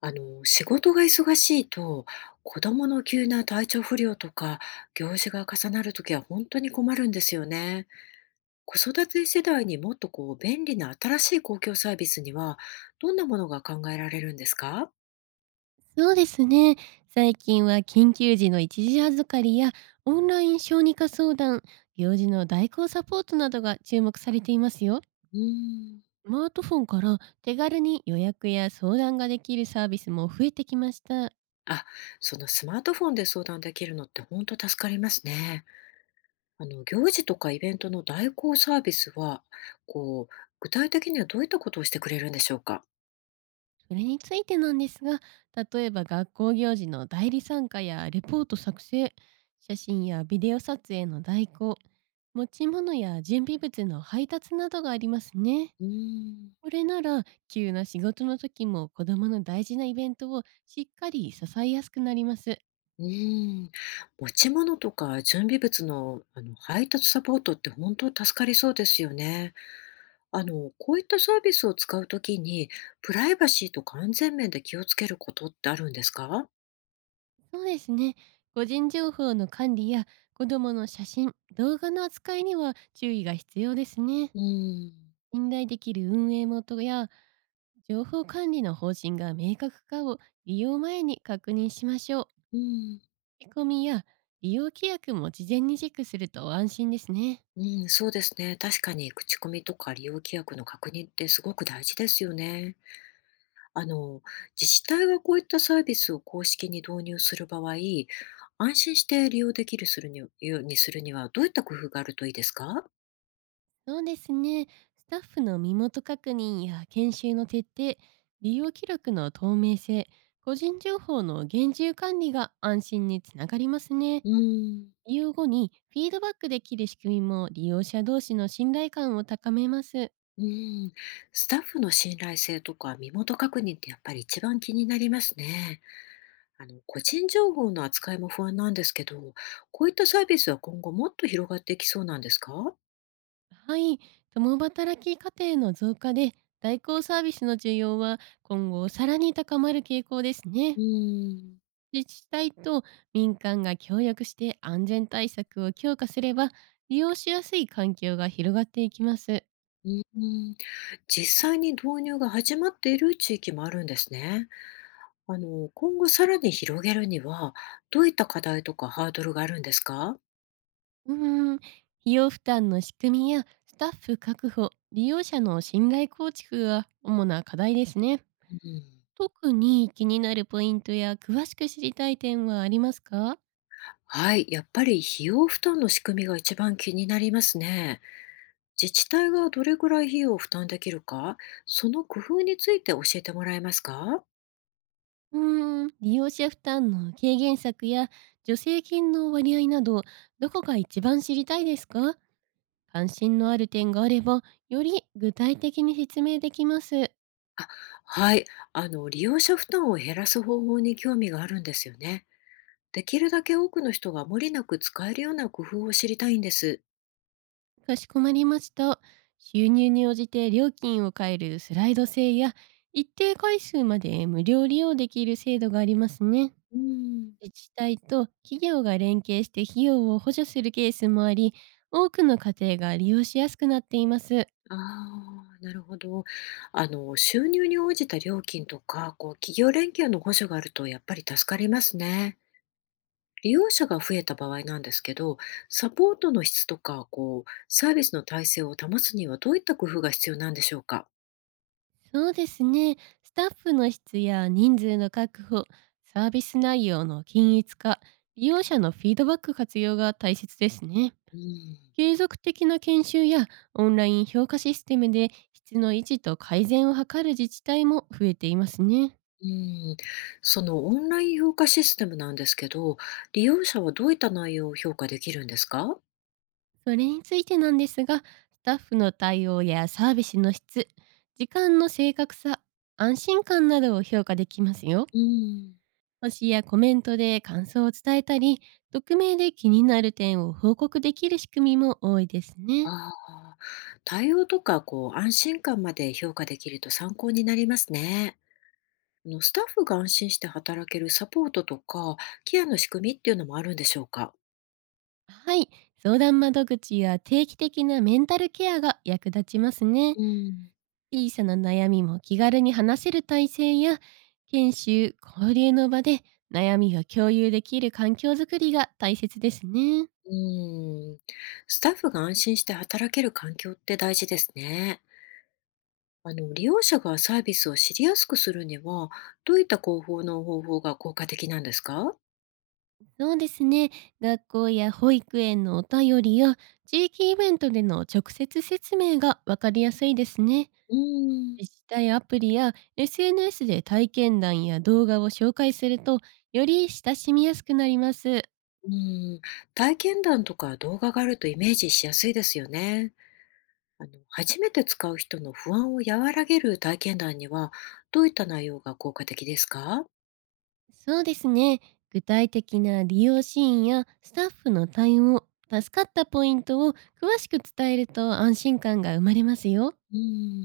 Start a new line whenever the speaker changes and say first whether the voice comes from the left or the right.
left: 仕事が忙しいと、子供の急な体調不良とか、行事が重なるときは本当に困るんですよね。子育て世代にもっと便利な新しい公共サービスには、どんなものが考えられるんですか？
right: そうですね。最近は緊急時の一時預かりやオンライン小児科相談、行事の代行サポートなどが注目されていますよ。
left: うーん。
right: スマートフォンから手軽に予約や相談ができるサービスも増えてきました。
left: あ、そのスマートフォンで相談できるのって本当助かりますね。行事とかイベントの代行サービスは、こう、具体的にはどういったことをしてくれるんでしょうか？
right: それについてなんですが、例えば学校行事の代理参加やレポート作成、写真やビデオ撮影の代行、持ち物や準備物の配達などがありますね。
left: うーん。
right: これなら急な仕事の時も子供の大事なイベントをしっかり支えやすくなります。
left: うーん、持ち物とか準備物の、配達サポートって本当助かりそうですよね。こういったサービスを使うときに、プライバシーとか安全面で気をつけることってあるんですか？
right: そうですね。個人情報の管理や子供の写真、動画の扱いには注意が必要ですね。
left: うーん、
right: 信頼できる運営元や情報管理の方針が明確かを利用前に確認しましょう。
left: うん、
right: 仕込みや利用規約も事前にチェックすると安心ですね。
left: うん、そうですね。確かに口コミとか利用規約の確認ってすごく大事ですよね。あの、自治体がこういったサービスを公式に導入する場合、安心して利用できるするにようにするにはどういった工夫があるといいですか？
right: そうですね。スタッフの身元確認や研修の徹底、利用記録の透明性、個人情報の厳重管理が安心につながりますね。
left: うーん、
right: 利用後にフィードバックできる仕組みも利用者同士の信頼感を高めます。
left: うーん。スタッフの信頼性とか身元確認ってやっぱり一番気になりますね。個人情報の扱いも不安なんですけど、こういったサービスは今後もっと広がっていきそうなんですか？
right: はい。共働き家庭の増加で代行サービスの需要は今後さらに高まる傾向ですね。
left: うーん、
right: 自治体と民間が協力して安全対策を強化すれば利用しやすい環境が広がっていきます。
left: うーん。実際に導入が始まっている地域もあるんですね。今後さらに広げるには、どういった課題とかハードルがあるんですか？
right: うーん、費用負担の仕組みやスタッフ確保、利用者の信頼構築が主な課題ですね。
left: うん。
right: 特に気になるポイントや詳しく知りたい点はありますか？
left: はい、やっぱり費用負担の仕組みが一番気になりますね。自治体がどれぐらい費用を負担できるか、その工夫について教えてもらえますか？
right: うーん、利用者負担の軽減策や助成金の割合など、どこが一番知りたいですか？関心のある点があれば、より具体的に説明できます。
left: あ、はい。利用者負担を減らす方法に興味があるんですよね。できるだけ多くの人が無理なく使えるような工夫を知りたいんです。
right: かしこまりました。収入に応じて料金を変えるスライド制や、一定回数まで無料利用できる制度がありますね。
left: うん。
right: 自治体と企業が連携して費用を補助するケースもあり、多くの家庭が利用しやすくなっています。
left: ああ、なるほど。収入に応じた料金とか、企業連携の補助があると、やっぱり助かりますね。利用者が増えた場合なんですけど、サポートの質とか、サービスの体制を保つにはどういった工夫が必要なんでしょうか？
right: そうですね。スタッフの質や人数の確保、サービス内容の均一化、利用者のフィードバック活用が大切ですね。
left: うん、
right: 継続的な研修やオンライン評価システムで質の維持と改善を図る自治体も増えていますね。
left: うん、そのオンライン評価システムなんですけど、利用者はどういった内容を評価できるんですか？
right: それについてなんですが、スタッフの対応やサービスの質、時間の正確さ、安心感などを評価できますよ。
left: うん、
right: 星やコメントで感想を伝えたり、匿名で気になる点を報告できる仕組みも多いですね。
left: ああ、対応とかこう安心感まで評価できると参考になりますね。スタッフが安心して働けるサポートとかケアの仕組みっていうのもあるんでしょうか。
right: はい、相談窓口や定期的なメンタルケアが役立ちますね。
left: うん。
right: 小さな悩みも気軽に話せる体制や、研修、交流の場で悩みを共有できる環境づくりが大切ですね。
left: うーん、スタッフが安心して働ける環境って大事ですね。利用者がサービスを知りやすくするには、どういった広報の方法が効果的なんですか？
right: そうですね。学校や保育園のお便りや地域イベントでの直接説明がわかりやすいですね。
left: うーん、
right: 自治体アプリや SNS で体験談や動画を紹介するとより親しみやすくなります。
left: うーん、体験談とか動画があるとイメージしやすいですよね。初めて使う人の不安を和らげる体験談には、どういった内容が効果的ですか？
right: そうですね。具体的な利用シーンやスタッフの対応、助かったポイントを詳しく伝えると安心感が生まれますよ。
left: うー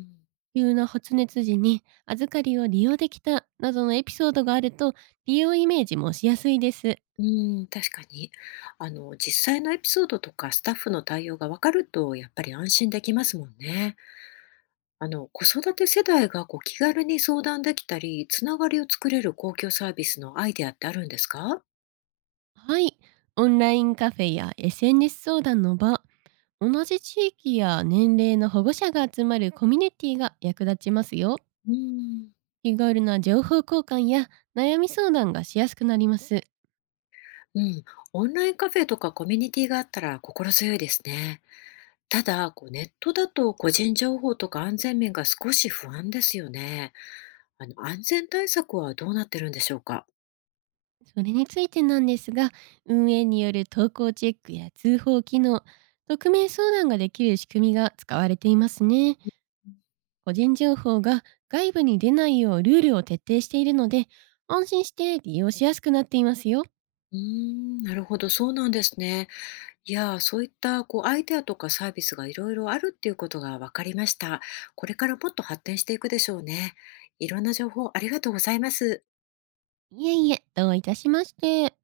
left: ん
right: 急な発熱時に預かりを利用できたなどのエピソードがあると利用イメージもしやすいです。
left: うーん、確かに。実際のエピソードとかスタッフの対応がわかると、やっぱり安心できますもんね。子育て世代がこう気軽に相談できたり、つながりを作れる公共サービスのアイデアってあるんですか？
right: はい。オンラインカフェや SNS 相談の場、同じ地域や年齢の保護者が集まるコミュニティが役立ちますよ。
left: うーん、
right: 気軽な情報交換や悩み相談がしやすくなります。
left: うん、オンラインカフェとかコミュニティがあったら心強いですね。ただ、こうネットだと個人情報とか安全面が少し不安ですよね。安全対策はどうなってるんでしょうか？
right: それについてなんですが、運営による投稿チェックや通報機能、匿名相談ができる仕組みが使われていますね。個人情報が外部に出ないようルールを徹底しているので、安心して利用しやすくなっていますよ。
left: うーん、なるほど、そうなんですね。いやー、そういったこうアイデアとかサービスがいろいろあるっていうことが分かりました。これからもっと発展していくでしょうね。いろんな情報ありがとうございます。
right: いえいえ、どういたしまして。